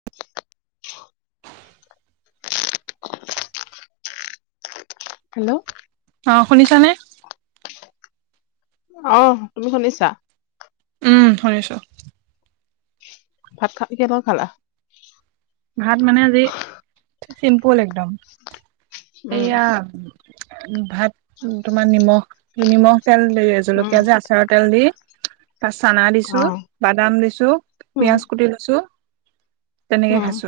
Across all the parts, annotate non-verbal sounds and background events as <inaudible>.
<unintelligible> Hello. অঁ, শুনিছানে? অহ। তুমি শুনিছা? উম শুনিছোঁ। ভাত খা কিহৰ লগত খালা? ভাত মানে আজি চিম্পুল একদম, উম এইয়া এ ভাত তোমাৰ নিমখ নিমখ তেল এই উম জলকীয়া যে আচাৰত তেল দি তাত চানা অ দিছোঁ বাদাম দিছোঁ উম পিয়াঁজ কুটি লৈছোঁ তেনেকে উম খাইছো।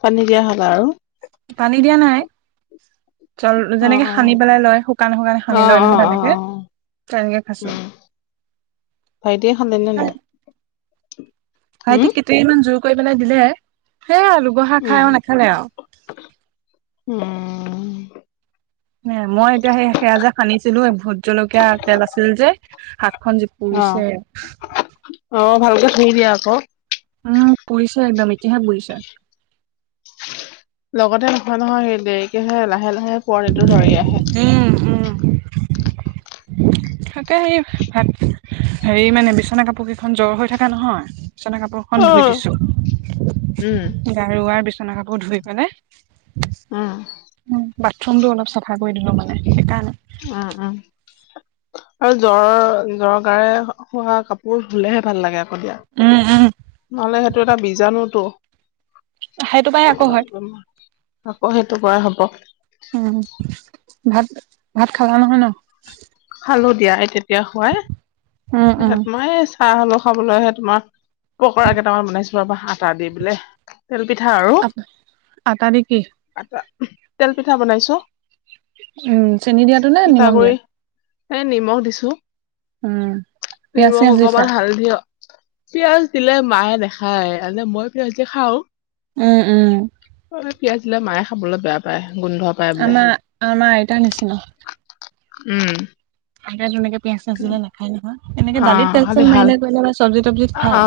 পানী দিয়া হ'ল আৰু? পানী দিয়া নাই। জল অ যেনেকে অ সানি পেলাই লয় শুকানে শুকানে সানি অ লয় অ নহয় অ তেনেকে অ তেনেকে খাইছো। উম ভাইটিয়ে খালে নে নাই? উম ভাইটিক কেটেৰিমান জোৰ কৰি পেলাই দিলে। সেয়া দুগৰ্হা উম খাই আৱ নেখালে আৱ। উম। নে মই এতিয়া সেই সেয়া যে খান্দিছিলো এ ভোট জলকীয়া তেল আছিল যে হাতখন অঁ, পুৰিছে অঁ ভালকে ধুই দিয়া আক। উম পুৰিছে একদম এতিয়াহে পুৰিছে। লগতে নহয় নহয় হেৰী দেৰিকেহে লাহে লাহে পোৱণীটো ধৰি আহে। উম উম <unintelligible> তাকে হেৰী ভাত হেৰী মানে বিচনা কাপোৰ কেইখন জ্বৰ হৈ থাকা নহয়‌, বিচনা কাপোৰ খন অ ধুই দিছোঁ। উম গাৰু আৰু বিচনা কাপোৰ ধুই পেলাই উম। বাথৰুম টো অলপ চাফা কৰি দিলোঁ মানে সেইকাৰণে। উম উম। আৰু জ্বৰৰ জ্বৰ গাৰে হ হোৱা কাপোৰ ধুলেহে ভাল লাগে। দিয়া। উম উম নহ'লে সেইটো এটা বীজাণু টো। সেইটো পাই আকৌ হয় আকৌনো, আকৌ সেইটো পৰাই হ'ব। উম, ভাত ভাত খালা নহয় ন? খালো দিয়া এই তেতিয়া খোৱাই। উম উম তোমাৰ এই চাহৰ লগত খাবলৈ সে তোমাৰ পকৰা কেইটামান বনাইছো। বা আটা দি বোলে তেল পিঠা আৰু। আ আটা নেকি? আটা উমহ, তেল পিঠা বনাইছো। উম, চেনি দিয়াটো নে নিমখ দিয়াত এ নিমখ দিছোঁ। উম। পিয়াজ নিমখ চিয়াজ দিছা অকমান হালধি পিঁয়াজ দিলে মায়ে নেখায়, এনে মই পিঁয়াজ দিলে খাওঁ। উম উম। ঐ পিঁয়াজ দিলে মায়ে খাবলে বেয়া পায়। গোন্ধ পায় বোলে আমাৰ, আমাৰ আইতাৰ নিচিনা। উম। আইতাই তেনেকে পিয়াঁজ ছিয়াজ দিলে নেখায় নহয়। এনেকে অ দালিত তেল খালি চেল ভাল মাৰিলে কৰিলে বা চব্জি তব্জিত অ খায়।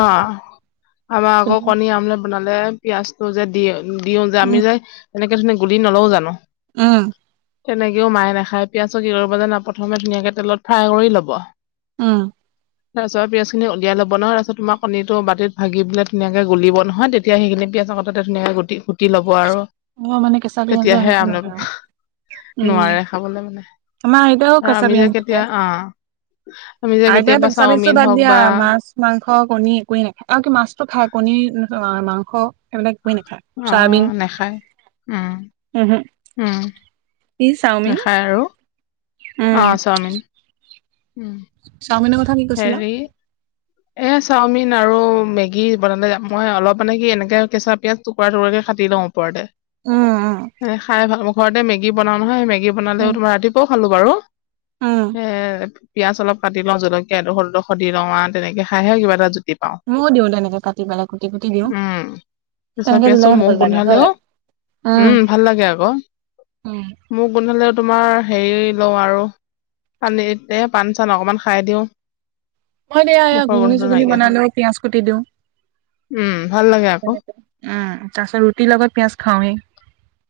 আমাৰ আকৌ উম, কণী আমলেট বনালে পিঁয়াজটো যে দিয়ে দিওঁ যে আমি যে এনেকে ধৰণে গুলি নলওঁ জানো? উম, তেনেকেও মায়ে নাখাই পিয়াজ কি কৰিব জানা প্ৰথমে ধুনীয়াকে তেলত ফ্ৰাই কৰি ল'ব। উম, তাৰপিছত পিয়াজখিনি উলিয়াই লব নহয়, তাৰপিছত তোমাৰ কণিতো বাতিত ভাগি পেলে ধুনীয়াকে গুলিব নহয় তেতিয়া সেইখিনি পিঁয়াজৰ সৈতে ধুনীয়াকে কুটি - কুটি ল'ব আৰু। অ, মানে কেঁচা পিয়াজৰ তেতিয়াহে সেইটো আমলে নহয় আৰু। উম, নোৱাৰে খাবলৈ মানে আমাৰ আইতাও আৰু আমি কেঁচা যে পিঁয়াজ কেতিয়া নাখায়। অ'। <unintelligible> আইতা কেতিয়াবা কেঁচা পিঁয়াজটো চাওমিন বাদ হওক দিয়া বা মাছ মাংস, কণী, একোৱেই নাখায় অ, কি মাছতো খাই কণী, মাংস এইবিলাক অ, নাখায় উম, উম, হুম। উম, কি চাওমিন। নাখায় আৰু অ, উম, চাওমিন উম, চাওমিনৰ কথা কি কৈছিলা? হেৰি এ চাওমিন আৰু মেগী বনালে যাম মই অলপ মানে কি এনেকে কেঁচা পিয়াঁজ টুকুৰা - টুকুৰাকে কাটি লও ওপৰতে। উম, খাই ভাল ঘৰতে মেগী বনাও নহয়, মেগী বনালে উম, তোমাৰ ৰাতিপুৱাও খালো বাৰু। উম, এ পিয়াজ অলপ কাটি লও, জলকীয়া সৰু ডোখৰ দি লও। তেনেকে খাইহে কিবা এটা জুতি ময়ো দিওঁ তেনেকে কাটি পেলাই কুটি কুটি দিওঁ। উম, তথাপি তেনেকে আছো দিলেহে মুখ ভাল লাগে গোন্ধালেও হয়। উম, ভাল লাগে আকৌ। উম। মোক গোন্ধালেও তোমাৰ হেৰি লও আৰু পানীতে পাণ-চান অকণমান খাই দিও। মই দিয়া এয়া ঘুগুনি চুগুনি নাইকিয়া হয় বনালোও পিয়য়াজ কাটি দিও। উম ভাল লাগে আকৌ উম, তাৰ পাছত ৰুটিৰ লগত পিয়াঁজ খাওৱেই।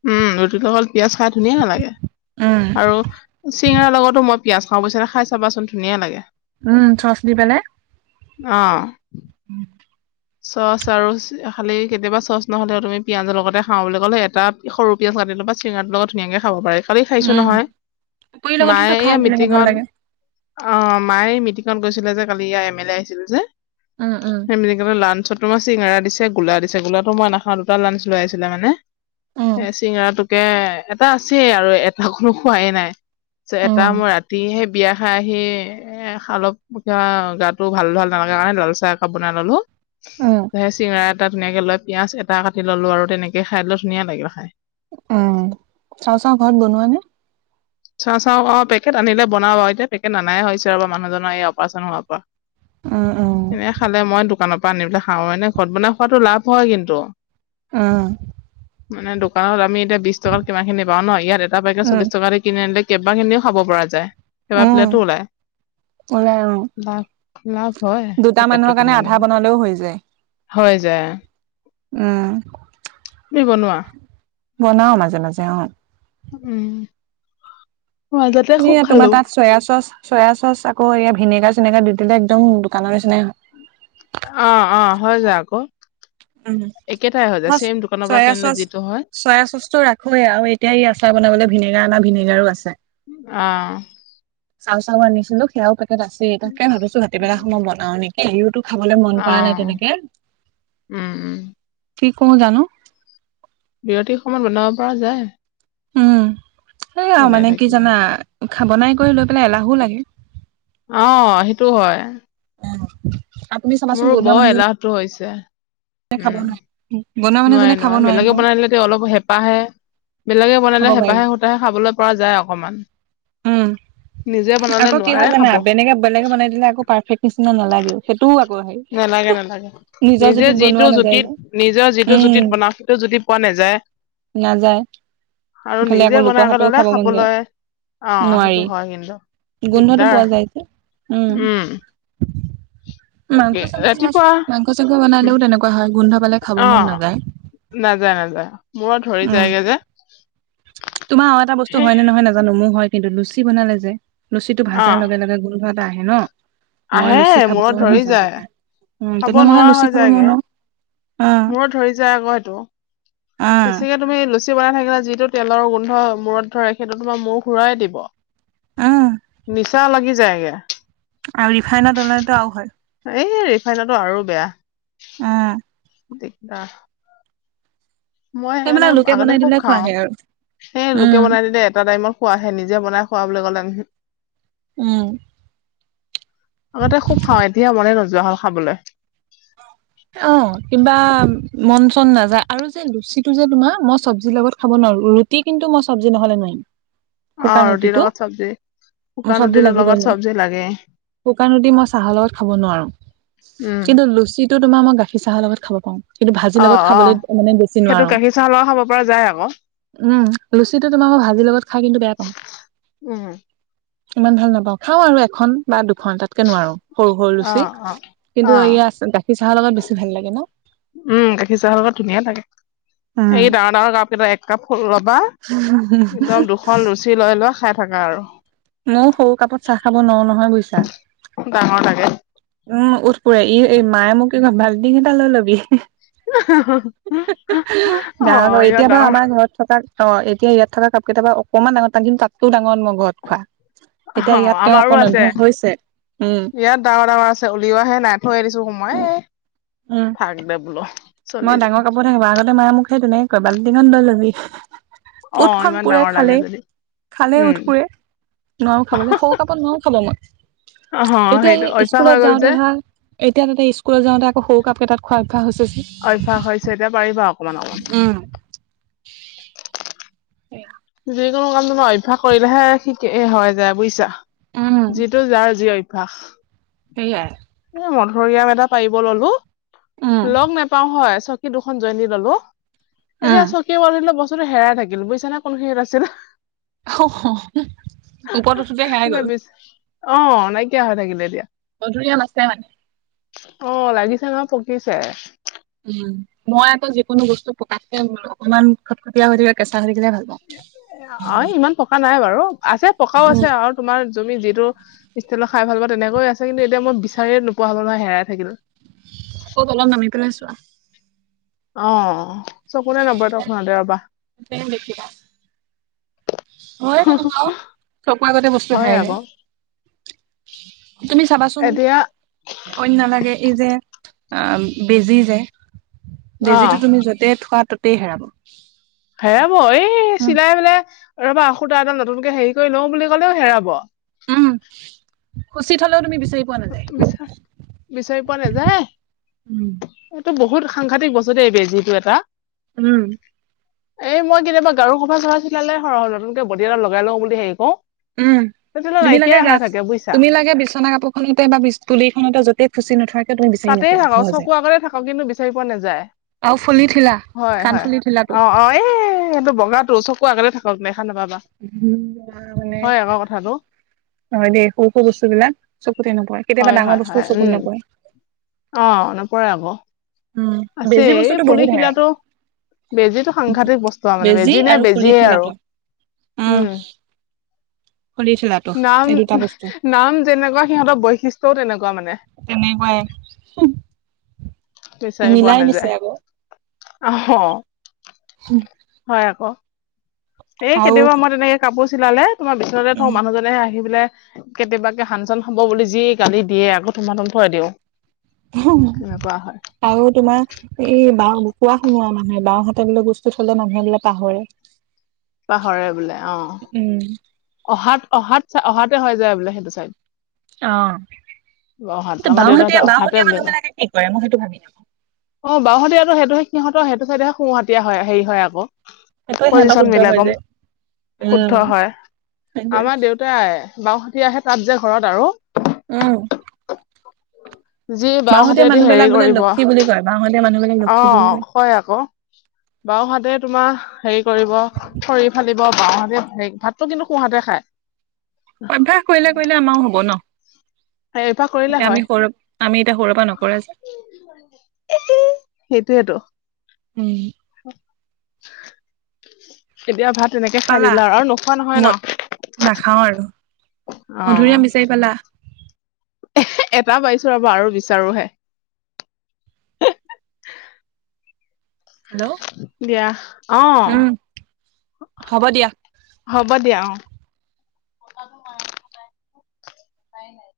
উম, ৰুটিলগত পিয়য়াজ খাই ধুনীয়া নালাগে উম আৰু চিঙৰাৰ লগতো মই পিয়াঁজ খাও বৈচছ নে খাই চাবাচোন ধুনীয়া লাগে। উম, চচ দি পেলাই। অ', <unintelligible> চচ আৰু খালি কেতিয়াবা চচ নহ'লেও তুমি পিঁয়াজৰ লগতে খাও বুলি ক'লে এটা সৰু পিঁয়াজ কাটি লবা, চিঙৰাটো লগত ধুনীয়াকে খাব পাৰি। কালি খাইছো উম নহয়, পুৰি লগতোতো মায়ে খাই এইয়া তেনেকে ভাল মিটিঙত লাগে অ, মায়ে মিটিঙত গৈছিলে যে কালি ইয়াৰ এম এল এ আহিছিল যে। উম-উম। কি লাঞ্চত তোাৰ চিঙৰা দিছে গোলা দিছে গোলাটো মই নাখাও দুটা লাঞ্চ লৈ আছিলে মানে। উম এ চিঙৰাটোকে এটা আছেই আৰু এটা কোনো খোৱাইে নাই। চ এটা উম মই ৰাতি সেই বিয়া খাই আহি এ অলপ পঠা গাটো ভাল ভাল নালগা কাৰণে লাল চাহ একাপ বনাই ললো। উম চিঙৰা এটা ধুনীয়াকে লৈ পিয়াজ এটা কাটি ললো আৰু তেনেকে খাই লৈ ধুনীয়া লাগিল খাই। উম, চাও - চাও ঘৰত বনোৱা নে। চাও - চাও অ, পেকেট আনিলে বনাও এতিয়া পেকেট অননাই হৈছে আৰু মানুহজনৰ এই অপাৰচন হোৱাৰ পৰা। উম উম এনে খালে মই দোকানৰ পৰা আনি পেলাই খাও এনে ঘৰত বনাই খোৱাতটো লাভ হয় কিন্তু। অ', মানে দোকানত আমি এতিয়া বিশ টকাৰ কিা খিনি পাও ন ইয়াত এটা পাইকে উম চল্লি টকাে কিনি আনিলে কেইবাখিনিও খাব পৰা যায় কেইবা উম প্লেটো ওলায়। ওলাই উম লাভ - লাভ হয় দুটা পেকেটটো মানুহৰ কিনি কাৰণে আধা আনিলে বনালেও হৈ যায় হৈ যায়। উম, তুমি বনোৱা। বনাও মাজে মাজে অঁ। উম। মাজতে খুব এ খালো। তোমাৰ তাত চয়া চচ চয়া চচ আকৌ এয়া ভিনেগাৰ চিনেগাৰ দি দিলে একদম দোকানৰ নিচিনা। অ অ হৈ যায় আকৌ। উ একেটাই হৈ যায় মই ছেম দোকানৰ পৰা চয়া কিনিলে চচ যিটো হয় চয়া চচটো ৰাখ। হয় আৰু এতিয়া ই আচাৰ বনাবলৈ ভিনেগাৰ অনা ভিনেগাৰো আছে। অঁ। চাউ চাউ আনিছিলো সেয়াও পেকেট আছে তাকে ভাবিছোঁ হাততিবেলাক সময় বনাও নেকি? কেওতো খাবলৈ মন কৰা নাই অ', তেনেকে। উম উম। কি কওঁ জানো। বিৰতিৰ সময়ত বনাব পৰা যায়। উম সেইয়া এনে মানে কি থাকিলে। জানা বনাই কৰি লৈ পেলাই এলাহো লাগে। অ সেইটো হয়। উম। মোৰ বৰ এলাহতটো হৈছে। উম বনোৱা মানুহজনে নোৱাৰে খাব নোৱাৰে বেলেগে নহয় বনাইদিলে? অলপ হেঁপাহে বেলেগে খাব বনালে পাৰি হেঁপাহে সূতাহে খাবলৈ পৰা যায় অকণমান। উম আকৌ কি হয় জানা খাব। বেলেগে বেলেগে বনাই দিলে আকৌ পাৰফেক্ট নিচিনা নালাগেও? সেইটোও আকৌ হেৰি নালাগে নালাগে নিজৰ নিজে জুতিত যিটো বনোৱা নাযায় জুতিত যে নিজৰ যিটো উম জুতিত বনাওঁ সেইটো জুতিত। পোৱা নাযায়। নাযায়। আৰু ইফালে আকৌ নিজে লোকৰ বনাইক হাতৰো ল'লে খাব মন যায় খাবলৈ। অ নোৱাৰি সেইটো হয় কিন্তু গোন্ধটো পোৱা দিগদাৰ যায় যে উম। মাংস তাকে চাগোন ৰাতিপুৱা মাংস চাংস বনালেও তেনেকুৱা হয় গোন্ধ পালে খাব মন অ' নাযায়। নাযায় নাযায়, মোৰত ধৰি উম যায়গে যে। তোমাৰ আৰু এটা বস্তু হয় নে নহয় নাজানো মোৰ হয় কিন্তু লুচি বনালে যে। লুচিটো ভাজাৰ অ' লগে লগে গোন্ধ এটা আহে ন! মই আহে লুচি মূৰত খাবলৈ ন ধৰি যাওঁ যায় তেতিয়া উ খাব তেনে মইে লুচি খাব নোৱাৰো। অ মোৰো ধৰি যায় আকৌ সেইটো। অ বেছিকে তুমি লুচি বনাই থাকিলে। যিটো তেলৰ গোন্ধ মূৰত ধৰে, সেইটো তোমাৰ মূৰ ঘূৰাই দিব। উম নিচা লাগি যায়গে। আৰু ৰিফাইনৰ তেলেতো আৰু হয়। এই ৰিফাইনটো আৰু বেয়া। উম। দিগদা। মই সেইকাৰণে সেইবিলাক লোকে আগতে বনাই খুব দিলে খাও। খোৱাহে আৰু সেই লোকে উম বনাই দিলে এটা টাইমত। খোৱাহে নিজে বনাই খোৱা বুলি ক'লে উহু। উম। আগতে খুব খাওঁ এতিয়ায়া মনে নোযোৱা হ'ল খাবলৈ। অ কিবা মন চন নাযায় আৰু যে লুচিটো যে তোমাৰ মই চব্জিৰ লগত খাব নোৱাৰো। কি কিন্তু মই চবজি নহ'লে নোবাৰিম। অ ৰুটিৰ লগত চব্জি। মোক শুকান চবজি ৰুটিৰ লাগিব লগত মোৰ চব্জি লাগে শুকান ৰুটি মই চাহৰ লগত খাব নোৱাৰো। উম। টো তোমাৰ মই গাখীৰ চাহৰ লগত খাব পাওঁ। কিন্তু অ ভাজিৰ লগত অ খাবলৈ মানে বেছি নোৱাৰোঁ। যাই আকৌ। উম লুচিটো তোমাৰ মই ভাজিৰ লগত খাই কিন্তু বেয়া পাওঁ। উম। ইমান ভাল নাপাওঁ খাওঁ আৰু এখন বা দুখন তাত। কে নোৱাৰো সৰু সৰু অ লুচি অ কিন্তু অ এয়া আছে গা উম গাখীৰ চাহৰ লগত ধুনীয়া লাগে। উম এই ডাঙৰ ডাঙৰ কাপ কেইটা এক কাপ ফুল ল'বা, একদম দুখন লুচি লুচি লৈ লৈ খাই থাকা আৰু। মও সৰু কাপত চাহ খাব নোৱাৰো নহয় বুইছা। ডাঙৰ লাগে। উম ওঁঠ পুৰে। ই এই মায়ে মোক কি কয় বাল্টিং এটা লৈ লবি। <unintelligible> <unintelligible> অ <unintelligible> ইমান এতিয়া বাৰু ডাঙৰ আমাৰ ঘৰত থকা অ এতিয়া ইয়াত থকা কাপকেইটা বা অকমান ডাঙৰ, তাত কিন্তু তাতকেও ডাঙৰ মগত খোৱা অ এতিয়া ইয়াত তেও আমাৰো অকণ আছে অভ্যাস হৈছে। উম ইয়াত ডাঙৰ ডাঙৰ আছে, উলিওৱাহে নাই। থৈ দিছো উম সোমাৱাই। এ উম <unintelligible> বোলো। চলি মই যাও ডাঙৰ কাপতহে খাব, আগতে মায়ে মোক সেই তেনেকে কয় বাল্টিঙত লৈ ল'বি। <unintelligible> অ ওঁঠখন ইমান পুৰে ডাঙৰ লাগে খালেই, যদি খালেই উম ওঁঠ পুৰে। নোৱাৰো খাবলে। সৰু কাপত নোৱাৰো খাব অ মই। এতিয়া সেইটো এই অভ্যাস হৈ স্কুলত গ'ল যে যাওঁতে ধৰা এতিয়া তাতে স্কুলত যাওঁতে আকৌ সৰু কাপ কেইটাত খোৱা অভ্যাস হৈছে। যে অভ্যাস হৈছে এতিয়া পাৰিবা অকমান অকমান। উম <unintelligible> যিকোনো কাম তোমাৰ অভ্যাস কৰিলেহে শিক হয় যায় বুইছা। উম যিটো যাৰ যি অভ ভ্যাস। সেয়াই। এ মধুৰিআম এটা পাৰিব ল'লো। উম লগ নেপাও হয় চ চকী দুখন জইন দি ল'লো। উম এতিয়া চকী <unintelligible> বস্তুটো হেৰাই থাকিল বুইছা নে কোনখিনিত আছিল। <unintelligible> ওপৰত উঠোতে হেৰাই গ'ল। অ নাইকিয়া হৈ থাকিল এতিয়া। মধুৰিআম আছে মানে। অ লাগিছে ন পকিছে। উম মই আকৌ যিকোনো বস্তু পকাতকে অকমান খটকটীয়া হৈ থাকা কেঁচা হৈ থাকিলে ভাল পাওঁ। অ ইমান পকা নাই বাৰু। আছে পকাও আছে আৰু তোমাৰ তুমি যিটো ষ্টাইলৰ খাই ভাল পাৱা তেনেকৈ আছে। কিন্তু এতিয়া মই বিচাৰিয়ে নোপোৱা হ'লো নহয় হেৰাই থাকিল। অ অলপ নামি পেলাই চোৱা। অ চকুতে নপৰে তৎক্ষণাতে ৰ'বা। হ'য়েই তেনেকুৱা অ, চকুৰ আগতে বস্তু হয় হেৰাই যায়। আকৌ তুমি চাবাচোন এতিয়া অইন নালাগে এই যে আ বেজি যে অ বেজিটো তুমি য য'তে থোৱা ত'তেই হেৰাব। হেৰাব এই উম চিলাই পেলাই ৰ'বা সূতা এডাল নতুনকে হেৰি কৰি লওঁ বুলি ক'লেও হেৰাব। উম খুচি থলেও তুমি বিচাৰি পোৱা নাযায় বিচা বিচাৰি পোৱা নাযায়। উম এইটো বহুত সাংঘাতিক বস্তু দেই বেজিটো এটা। উম। এই মই কেতিয়াবা গাৰুৰ কভাৰ-চভাৰ চিলালে <unintelligible> নতুনকে বডি এটা লগাই লওঁ বুলি হেৰি কওঁ উম তুমি লাগে গাভ বুজিছা তুমি লাগে বিচনা কাপোৰখনতে বা বিচ তুলিখনতে য'তে খুচি নোথোৱা কিয় তুমি বিচাৰি তাতেই নোপোৱা থাকক সহজে। চকুৰ আগতে থাকক কিন্তু বিচাৰি পোৱা নাযায় আৰু ফুলিৰ থিলা, কাণফুলিৰ থিলাটো। এ সেইটো বগাটো চকু আগতে থাকক দেখা নাপাবা। তোমাৰ মানে হয় আকৌ কথাটো হয় দেই সৰু সৰু বস্তুবিলাক চকুতেই নপৰে। হয় কেতিয়াবা হয় ডাঙৰ হয় বস্তুও উম চকুত নপৰে। অ নপৰে আকৌ। বেজি আছেই এই বস্তুটো ফুলিৰ বহুত হেৰা শিলাটো বেজীটো সাংঘাতিক বস্তু মানে বেজি নাই আৰু ফুলি বেজিয়ে আৰু ঠেলাটো উম ফুলি ঠেলাটো নাম এই দুটা বস্তু নাম যেনেকুৱা সিহঁতৰ বৈশিষ্ট্যও তেনেকুৱা মানে তেনেকুৱাই বিচাৰি পোৱা মিলাই দিছে নাযায় আকৌ আহ হয় আক এই আৰু কেতিয়াবা মই তেনেকে কাপোৰ চিলালে তোমাৰ বিচনাতে থওঁ উম মানুহ জনে আহি পেলায় কেতিয়াবাকে হানচন হব বুলি যি গালি দিয়ে আকৌ থুমাথুম থৈ দিওঁ উ <unintelligible> এনেকুৱা হয় আও তোমাৰ এই বাওঁ কোৱা সোনোৱাও মানুহে বাওঁৰ হাতে বোলে বস্তু থলে মানুহে বোলো পাহৰে <unintelligible> পাহৰে বোলে অ উম অহাত অহাত চ অহাতে হৈ যায় বোলে সেইটো চাইড অ অহাত আমাৰ দেউতাহঁতে বাওঁহতীয়া অহাতে বওঁহতীয়া বুলি মানুহ কয় বিলাকে কি কৰে মই সেইটো ভাবি থাকো অ বাওঁহতিয়াতো সেইটোহে সিহঁতৰ সেইটো চাইডেহে সোঁ হতিয়া হয় হেৰি হয় আকৌ সেইটোৱে সিহঁতৰ পজিচন শুদ্ধ হয় বিলাকো যে উম শুদ্ধ হয় সেইটোৱে আমাৰ দেউতাই বাওঁহতিয়া হে তাত যে ঘৰত আৰু উম যি বাওঁ বাঁওহতিয়া হাতেদি হেৰি মানুহবিলাক বোলে কৰিব লক্ষী বুলি কয় বাঁওহতিয়া মানুহবিলাক অ লক্ষী বুলি কয় কয় আকৌ বাওঁ হাতে তোমাৰ হেৰি কৰিব খৰি ফালিব বাওঁতে ভাতটো কিন্তু সোঁ হাতে অভ্যাস কৰিলে কৰিলে আমাৰো হ'ব ন অভ্যাস কৰি এতিয়া আমি সৰু আমি এতিয়া সৰুৰে পৰা নকৰা যে এই সেইটোৱেটো উম এতিয়া ভাত তেনেকে খাই দিলা আৰু আৰু নোখোৱা নহয় ন? নাখাওঁ আৰু অ মধুৰিয়াম বিচাৰি পালা? এটা পাইছোঁ ৰবা আৰু বিচাৰোঁ হে হেল্ল' দিয়া অ উম হ'ব দিয়া হ'ব দিয়া অ খোৱাই নাই